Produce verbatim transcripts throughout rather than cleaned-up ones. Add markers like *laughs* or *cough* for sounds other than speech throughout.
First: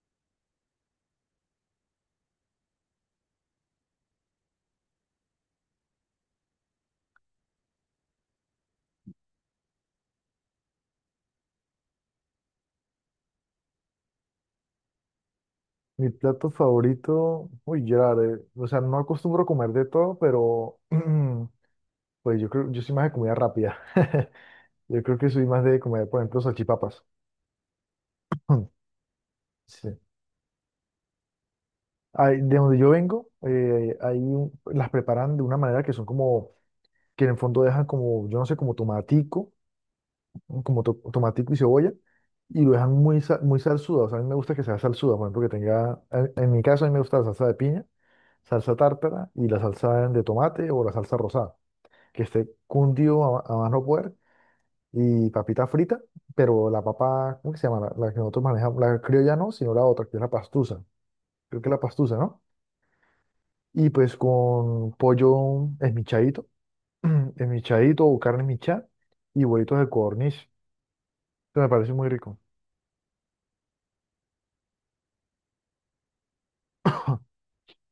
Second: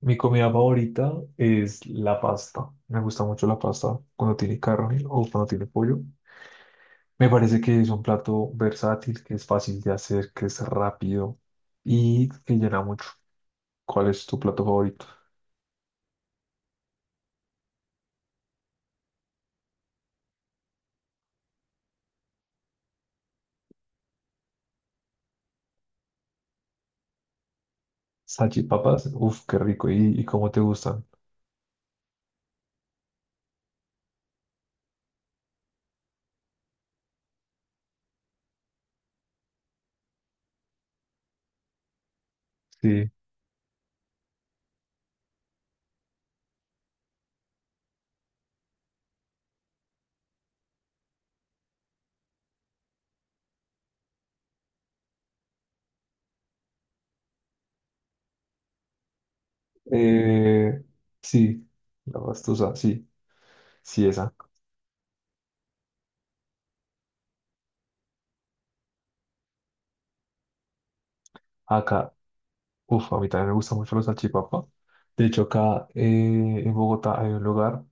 Mi comida favorita es la pasta. Me gusta mucho la pasta cuando tiene carne o cuando tiene pollo. Me parece que es un plato versátil, que es fácil de hacer, que es rápido y que llena mucho. ¿Cuál es tu plato favorito? Mi plato favorito, uy, Gerard, eh, o sea, no acostumbro comer de todo, pero *clears throat* pues yo creo, yo soy más de comida rápida. *laughs* Yo creo que soy más de comer, por ejemplo, salchipapas. *clears throat* Salchipapas, uf, qué rico. Sí. ¿Y, y cómo te gustan? Ay, de donde yo vengo, eh, ahí las preparan de una manera que son como, que en el fondo dejan como, yo no sé, como tomatico, como to- tomatico y cebolla, y lo dejan Sí. muy, sa- muy salsuda. O sea, a mí me gusta que sea salsuda, por ejemplo, que tenga, en, en mi caso a mí me gusta la salsa de piña, salsa tártara y la salsa de tomate o la salsa rosada. Que esté cundido a, a más no poder, y papita frita, pero la papa, ¿cómo que se llama? La, la que nosotros manejamos, la criolla no, sino la otra, que es la Eh, pastusa, creo sí, que es la pastusa, la ¿no? pastusa, sí, Y sí, pues esa. con pollo esmichadito, *clears throat* esmichadito o carne michá y huevitos de codorniz. Eso me parece muy Acá rico. uf, a mí también me gusta mucho la salchipapa. De hecho, acá eh, en Bogotá hay *laughs* un lugar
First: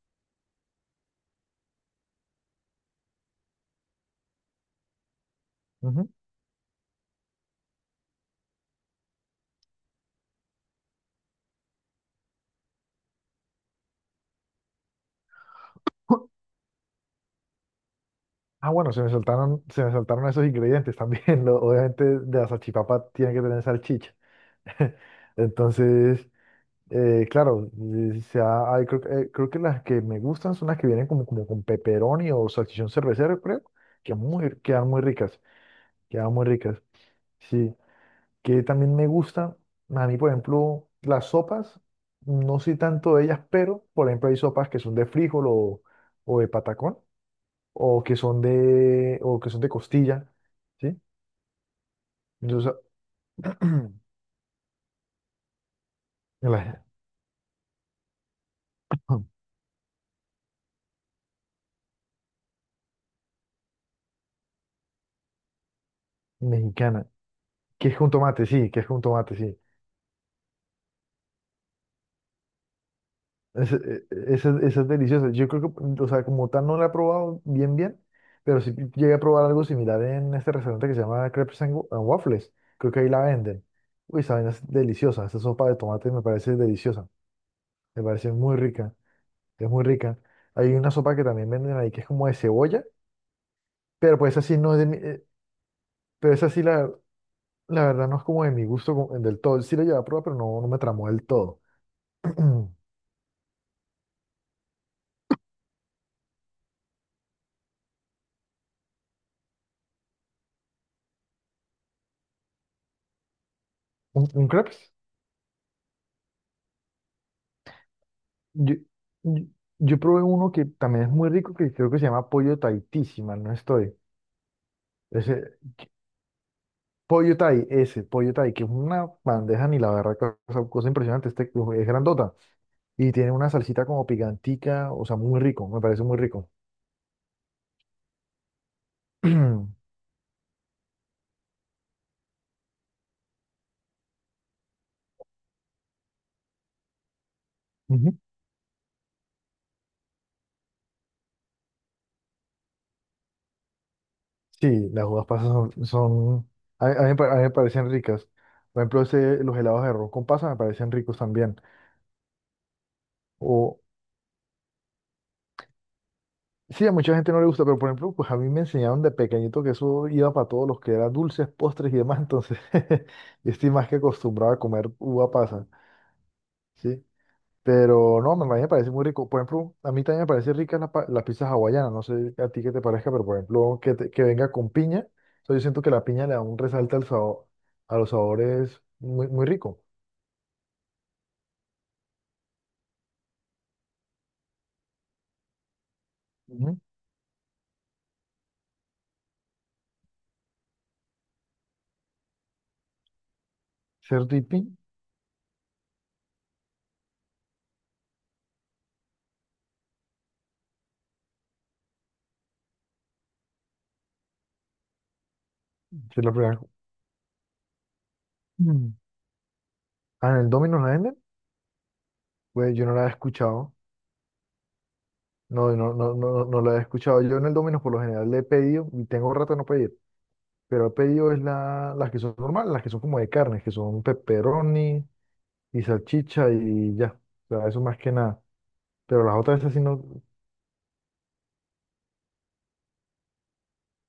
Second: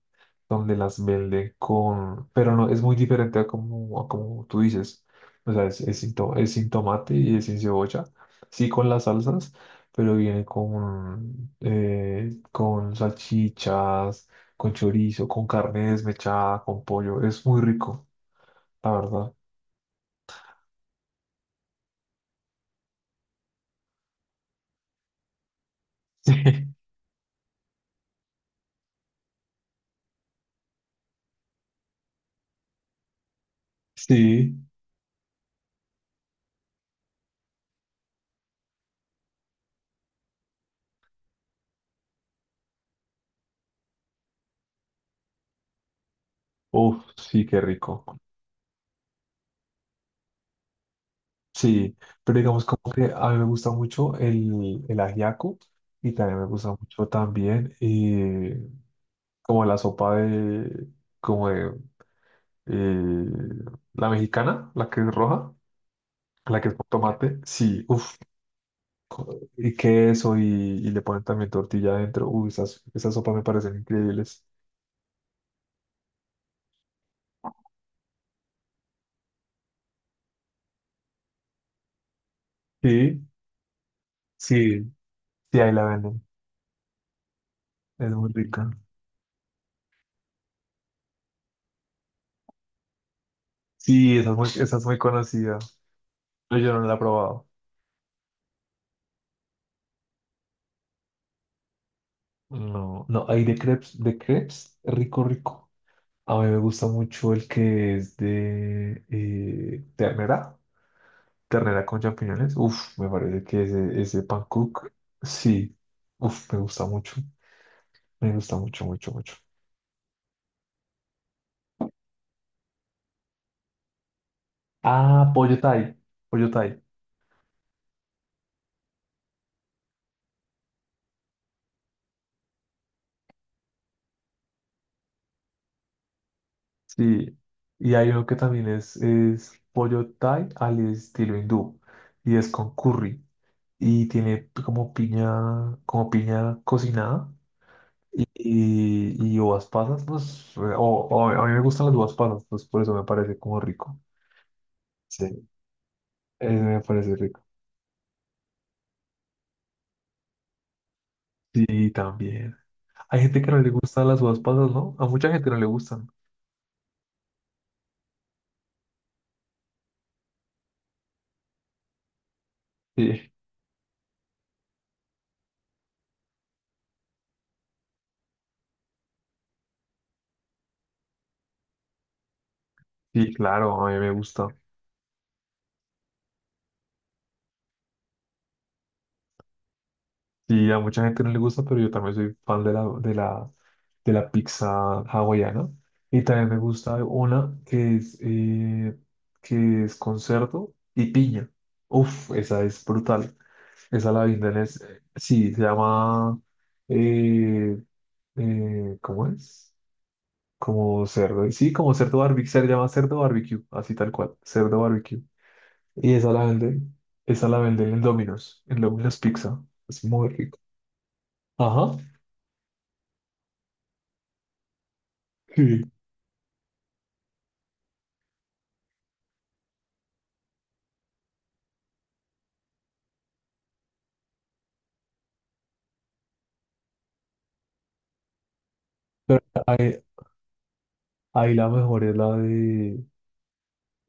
donde las venden con... Pero no, es muy diferente a como, a como tú dices. O sea, es, es, Ujú. sin to- es sin tomate y es sin cebolla. Sí con las salsas, pero viene con, eh, con salchichas, con chorizo, con carne desmechada, con pollo. Es muy rico, Ah, la bueno, se me verdad. saltaron, se me saltaron esos ingredientes también. *laughs* Lo- obviamente de la salchipapa tiene que tener salchicha. *laughs* Entonces, *laughs* Eh, claro, eh, se ha- hay- creo, que eh, creo que las que me gustan son las que vienen como, como con pepperoni o salchichón cervecero, creo, que Sí, muy, sí. quedan muy ricas, quedan muy ricas. Sí, que también me gustan, a mí, por ejemplo, las sopas, no soy tanto de ellas, pero, por ejemplo, hay sopas que son de frijol o, o de patacón, Uf, sí, qué o rico. que son de, o que son de costilla, ¿sí? Sí, pero digamos Entonces, como que a mí me gusta *clears throat* mucho el, el ajiaco y también me gusta la mucho también eh, *clears throat* como la sopa de, como de eh, la mexicana, la que es roja, la que es con mexicana, tomate, sí, que es con uff, tomate, sí, que es con tomate, sí. y queso y, y le ponen también tortilla adentro, uy, esas, esas sopas me parecen increíbles. Esa es, es deliciosa. Yo creo que, o sea, como tal no la he probado bien, bien, pero sí llegué a probar algo similar en este restaurante que se llama Crepes and Wa- and Waffles. Creo que ahí la Sí, venden. Uy, esa vaina es sí, deliciosa. Esa sí, sopa ahí de la tomate me venden, parece deliciosa. Me es muy parece muy rica. rica. Es muy rica. Hay una sopa que también venden ahí que es como de cebolla, pero Sí, esa pues es esa muy, sí no esa es es de mi, muy eh, conocida, pero esa pero sí yo no la, la he probado. la verdad no es como de mi gusto como- del todo. Sí la llevé a probar, pero no, no me tramó del todo. *clears throat* ¿Un, No, no, hay de crepes, de crepes, rico, rico. A mí me gusta mucho el que es de eh, ternera, ternera con champiñones. Uf, me parece que ese, ese pan ¿un crepes? cook, sí, uf, me gusta mucho, me gusta Yo, mucho, mucho, mucho. yo, yo probé uno que también es muy rico, que creo que se llama pollo Tahití, si mal no estoy. Ah, Ese, pollo Thai, pollo Thai, pollo Thai, ese, pollo Thai, que es una bandeja ni la verdad, cosa, cosa impresionante, este, es grandota. Y tiene una salsita como picantica, o sea, muy rico, me parece muy rico. sí. Y hay uno que también es, *clears throat* es Ujú. pollo Thai al estilo hindú y es con curry y tiene como piña, como piña cocinada. Y, y uvas pasas, pues, eh, o, o a mí me gustan las uvas pasas, pues por eso me parece como rico. Sí, las Sí. uvas pasas son, Eh, son- me a, a mí, parece me pa- a mí rico. me parecen ricas. Por ejemplo, ese- los helados de arroz con pasas me parecen ricos también. Sí, también. Hay gente que no le O, gustan las uvas pasas, ¿no? A mucha gente no le gustan. Sí, a mucha gente no le gusta, pero por ejemplo, pues a mí me enseñaron de pequeñito que eso iba para todos los que eran dulces, postres y demás, entonces *laughs* Sí, yo estoy más que acostumbrado a comer uva pasa, ¿sí? Pero no, me, a mí me parece muy rico. Por ejemplo, a mí también me parece rica la, pa- la pizza hawaiana, no sé a ti qué te parezca, pero sí, por ejemplo, claro, a que, mí me te- que gusta. venga con piña, o sea, yo siento que la piña le da un resalte al sabor, a los sabores muy, muy rico. Sí, a mucha gente no le gusta, pero yo también soy fan de la, de la, de la pizza hawaiana. Y también me Ujú. gusta una que es, eh, que es con cerdo y piña. Uf, esa es brutal. Esa la Cerdo y venden, piña, es, eh, sí, se llama, eh, eh, ¿cómo es? Como cerdo, sí, como cerdo barbecue, se llama cerdo barbecue, así tal cual, cerdo barbecue. Y si es esa la la primera. venden, esa la venden en Domino's, en Mm. Domino's Pizza. Es muy Ah, ¿en el rico. Domino's la venden? Ajá. Pues yo no la he escuchado. No, Sí. no, no, no, no la he escuchado. Yo en el Domino's por lo general le he pedido, y tengo rato de no pedir, pero he pedido es la, las que son normales, las que son como de carnes que son pepperoni y salchicha y ya. O sea, eso más que nada. Pero las Pero otras esas sí ahí, no. ahí la mejor es la de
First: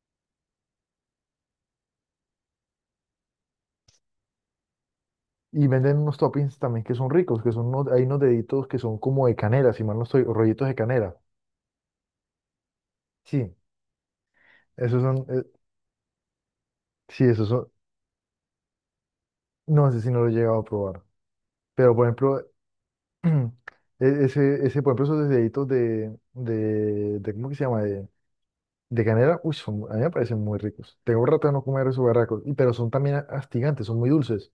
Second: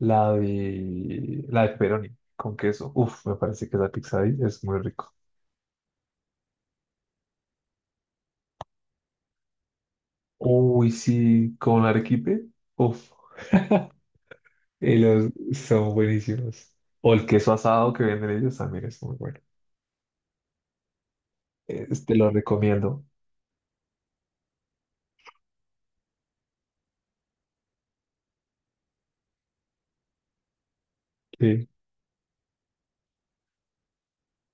la de la de pepperoni con queso. Uf, me parece que la pizza ahí es muy rico. Y venden unos toppings también que son ricos, que son unos, hay unos deditos que son como de canela, si mal no estoy, o rollitos de Uy, canela. sí, con arequipe. Uf, Sí, y esos son, los eh, son buenísimos. O sí, el esos queso son, asado que venden ellos también es muy bueno. no sé si no lo he llegado a probar. Pero por Este lo ejemplo, recomiendo. *clears throat* e- ese, ese, por ejemplo, esos deditos de, de, de, ¿cómo que se llama? De, De canela, uy, son, a mí me parecen muy ricos. Tengo rato de no Sí. comer esos barracos, y, pero son también astigantes, son muy dulces.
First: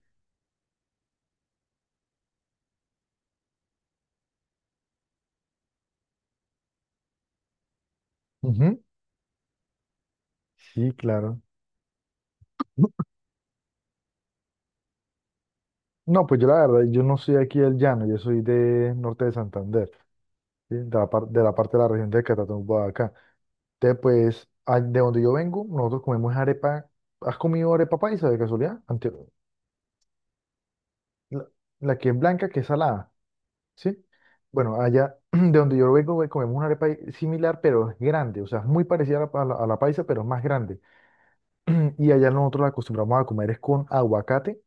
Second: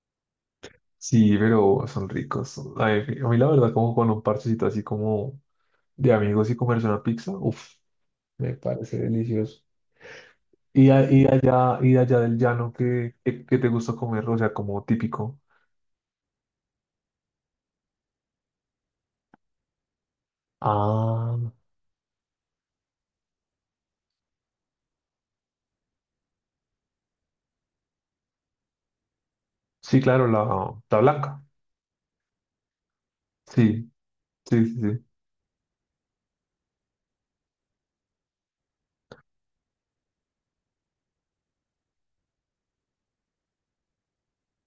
Sí, pero son ricos. Son, a mí, a mí la verdad, como con un parchecito así como de amigos y comerse una pizza, uf, me Ujú. parece delicioso. Y, Sí, a- y claro. allá, y allá del llano, ¿qué, qué, qué te gusta comer? O sea, como típico. No, pues yo la verdad, yo no soy aquí del llano, yo soy de norte de Santander, ¿sí? De la, par- Ah, de la parte de la región de Catatumbo, Boyacá. Entonces, pues, a- de donde yo vengo, nosotros comemos arepa. ¿Has comido arepa paisa de casualidad? Ante- sí, claro, la, la blanca. la, la que es blanca, que es salada, Sí, ¿sí? sí, sí, Bueno, sí. allá *clears throat* de donde yo vengo, güey, comemos una arepa similar, pero es grande, o sea, es muy parecida a la, a la- a la paisa, pero es más grande. *clears throat* Y allá nosotros la acostumbramos a comer es con aguacate,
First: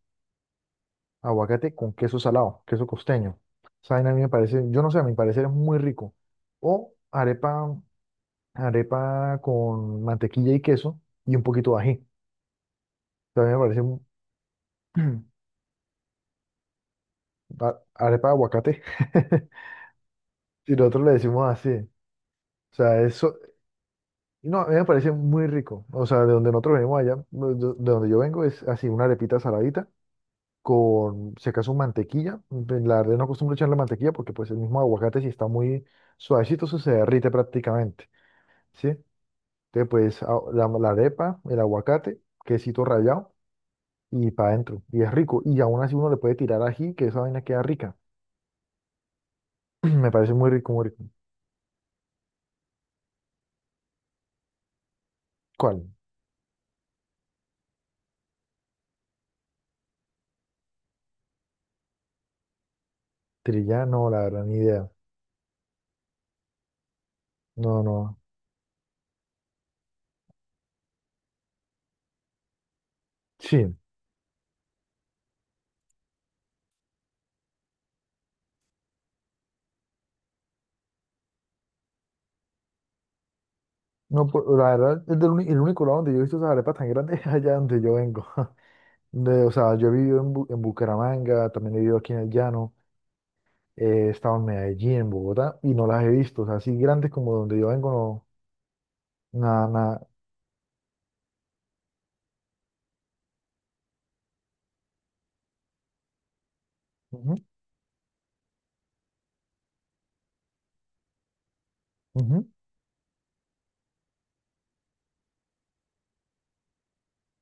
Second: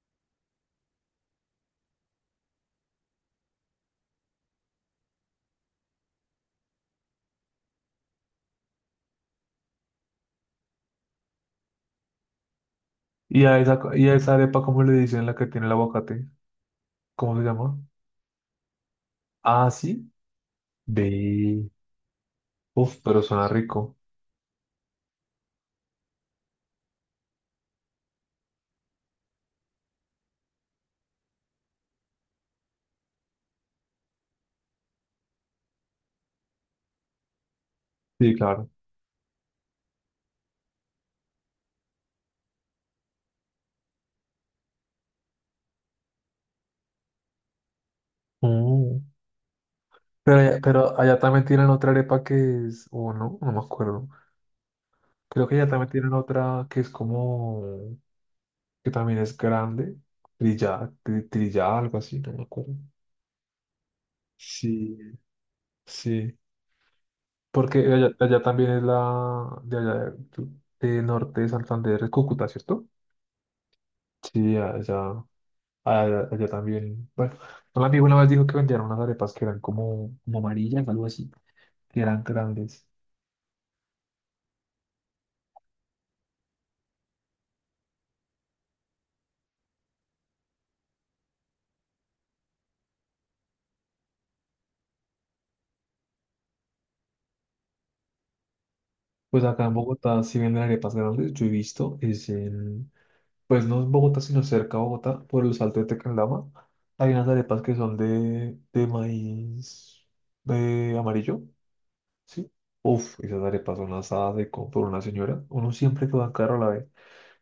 aguacate con queso salado, queso costeño. Esa vaina a mí me parece, yo no sé, a mi parecer es muy rico. O arepa, arepa con mantequilla y queso y un poquito de ají. ¿Y También a me esa, parece un- y a esa arepa, cómo le dicen *clears throat* la que tiene el aguacate? ¿Cómo se llama? a- arepa de aguacate. *laughs* Ah, sí. Si nosotros le decimos Ve. así. O Uf, sea, pero eso, suena rico. no, a mí me parece muy rico. O sea, de donde nosotros venimos allá, de de donde yo vengo, es así, una arepita saladita con, si acaso, mantequilla. Pues, la verdad no acostumbro echarle mantequilla porque pues el mismo aguacate si está muy suavecito eso se derrite prácticamente, Sí, claro. ¿sí? Entonces pues a- la, la arepa, el aguacate, quesito rallado y para adentro. Y es rico. Y aún así uno le puede tirar ají, que esa vaina queda rica. Mm. *clears throat* Me parece Pero, muy allá- rico, muy pero rico. allá también tienen otra arepa que es, o no, no me acuerdo. Creo que allá ¿Cuál? también tienen otra que es como, que también es grande, trillada, tri- trillada, algo así, no me acuerdo. Trilla, no, la verdad, ni idea. Sí, sí, porque No, allá, no. allá también es la de allá de de norte de Santander, es Cúcuta, ¿cierto? Sí. Sí, allá, allá, allá también. Bueno, un amigo una vez dijo que vendían unas arepas que eran como, como amarillas, algo así, que eran grandes. No, pu- la verdad, es del uni- el único lado donde yo he visto esas arepas tan grandes *laughs* es allá donde yo vengo. *laughs* De- o sea, yo he vivido en, Bu- en Bucaramanga, también he vivido aquí en el Llano. He estado en Medellín, en Bogotá, y no las he visto. O sea, así grandes como donde yo vengo, no. Pues acá Nada, en nada. Bogotá sí venden arepas grandes, yo he visto, es en, pues no en Bogotá, sino cerca de Bogotá, por el Salto de Tequendama. Hay unas Ujú, arepas que son de, de maíz de amarillo. ujú. Sí. Uf, esas arepas son asadas de compro una señora. Uno siempre que va a caro la ve.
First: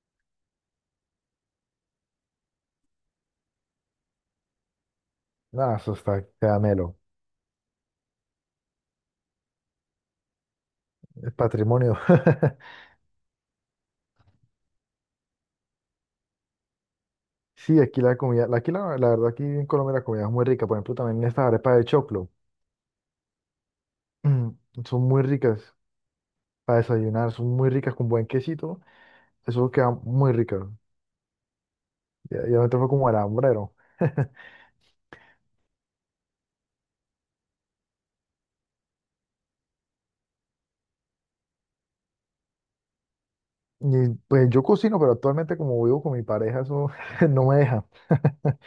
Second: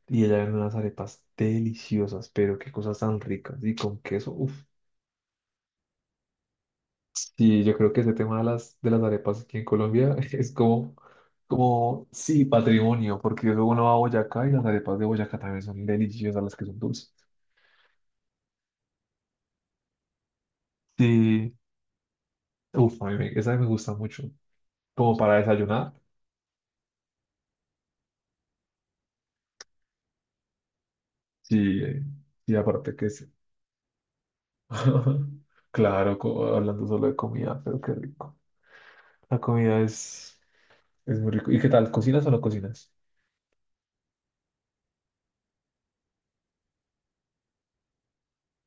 Y ella vende unas arepas deliciosas, pero qué cosas tan ricas. Y con queso, uf. Nada, eso está caramelo. Sí, yo creo que ese tema de las, de las arepas aquí en Colombia *laughs* es como, Es patrimonio. como, sí, *laughs* patrimonio, porque luego uno va a Boyacá y las arepas de Boyacá también son deliciosas, las que son dulces. Sí, aquí la comida, la- aquí la, la verdad, aquí en Colombia la comida es muy rica. Por ejemplo, también estas Sí, arepas de choclo. *clears throat* uf, a mí me, esa me gusta mucho. Mm, son Como muy para ricas desayunar, para desayunar, son muy ricas con buen quesito. Eso queda muy rica. sí, eh, Ya, y ya me fue aparte como que el sí. hambrero. *laughs* *laughs* Claro, co- hablando solo de comida, pero qué rico. La comida es, es muy rico. ¿Y qué tal? ¿Cocinas o no cocinas? Y pues yo cocino, pero actualmente como vivo con mi pareja, eso *laughs* no me deja. *laughs*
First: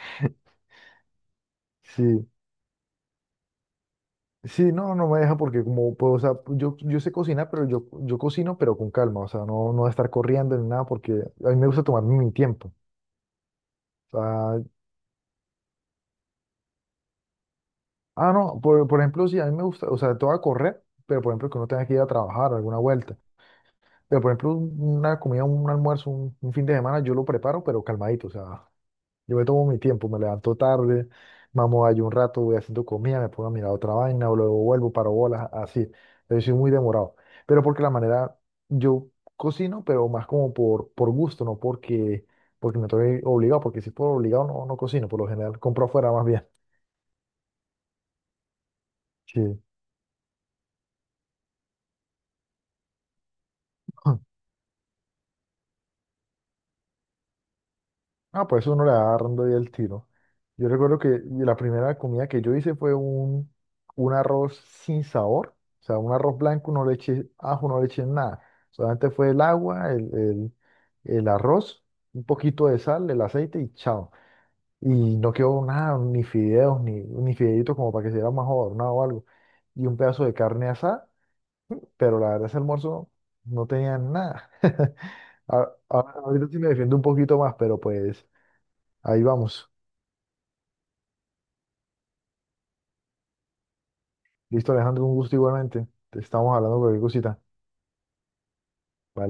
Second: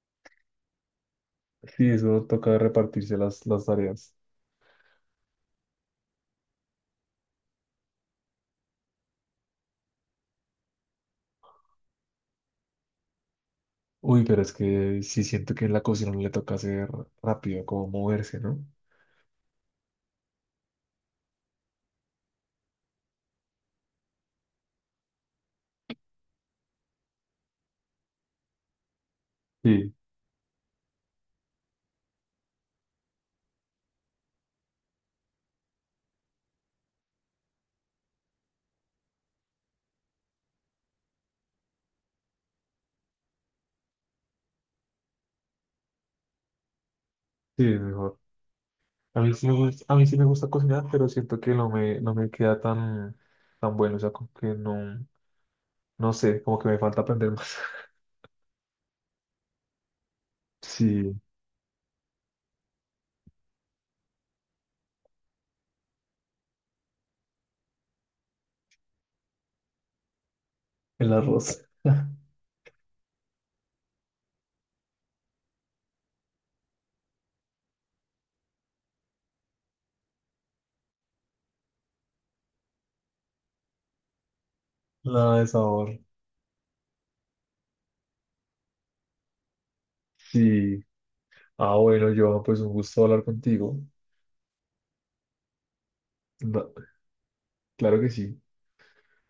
Sí, eso Sí. toca repartirse las, las tareas. Sí, no, no me deja porque como puedo, o sea, yo, yo sé cocinar, pero yo, yo cocino, pero con calma, o sea, no, no de estar corriendo ni nada porque a mí me gusta tomarme mi tiempo. O Uy, pero es sea, que sí siento que en la cocina uno le toca hacer rápido, como ah, moverse, no, ¿no? por, por ejemplo, sí, a mí me gusta, o sea, todo a correr, pero por ejemplo, que uno tenga que ir a trabajar, alguna vuelta. Pero por ejemplo, un- una comida, un almuerzo, un, un fin de semana, yo lo preparo, pero calmadito, o sea, yo me tomo mi Sí, tiempo, me levanto tarde, mamo ahí un rato, voy haciendo comida, me pongo a mirar otra vaina, o luego vuelvo, paro bolas, así. Yo soy muy demorado. Pero porque la manera, yo cocino, pero más como por, por gusto, no porque, porque me estoy obligado, porque si por obligado no, no cocino, por lo general compro afuera más bien. sí, es mejor. A mí sí me *laughs* gusta, a mí sí me gusta cocinar, pero siento que no me, no me queda tan, tan bueno. O sea, Sí. como que no, no sé, como que me falta aprender más. *laughs* Ah, pues uno le va agarrando ahí el tiro. Yo recuerdo Sí, que la primera comida que yo hice fue un, un arroz sin sabor, o sea, un arroz blanco, no le eché ajo, no le eché nada. Solamente fue el agua, el, el, el el arroz. arroz, un poquito de sal, el aceite y chao. Y no quedó nada, ni fideos, ni, ni fideitos como para que se diera más adornado o algo. Y un pedazo de carne asada, pero la verdad ese almuerzo no tenía nada. *laughs* Nada de A- sabor. a- Ahorita sí me defiendo un poquito más, pero pues ahí vamos. Sí. Ah, bueno, Johan, pues un gusto hablar contigo. Listo, Alejandro, un gusto igualmente. Te estamos No, hablando de cualquier cosita. claro que sí. Vale.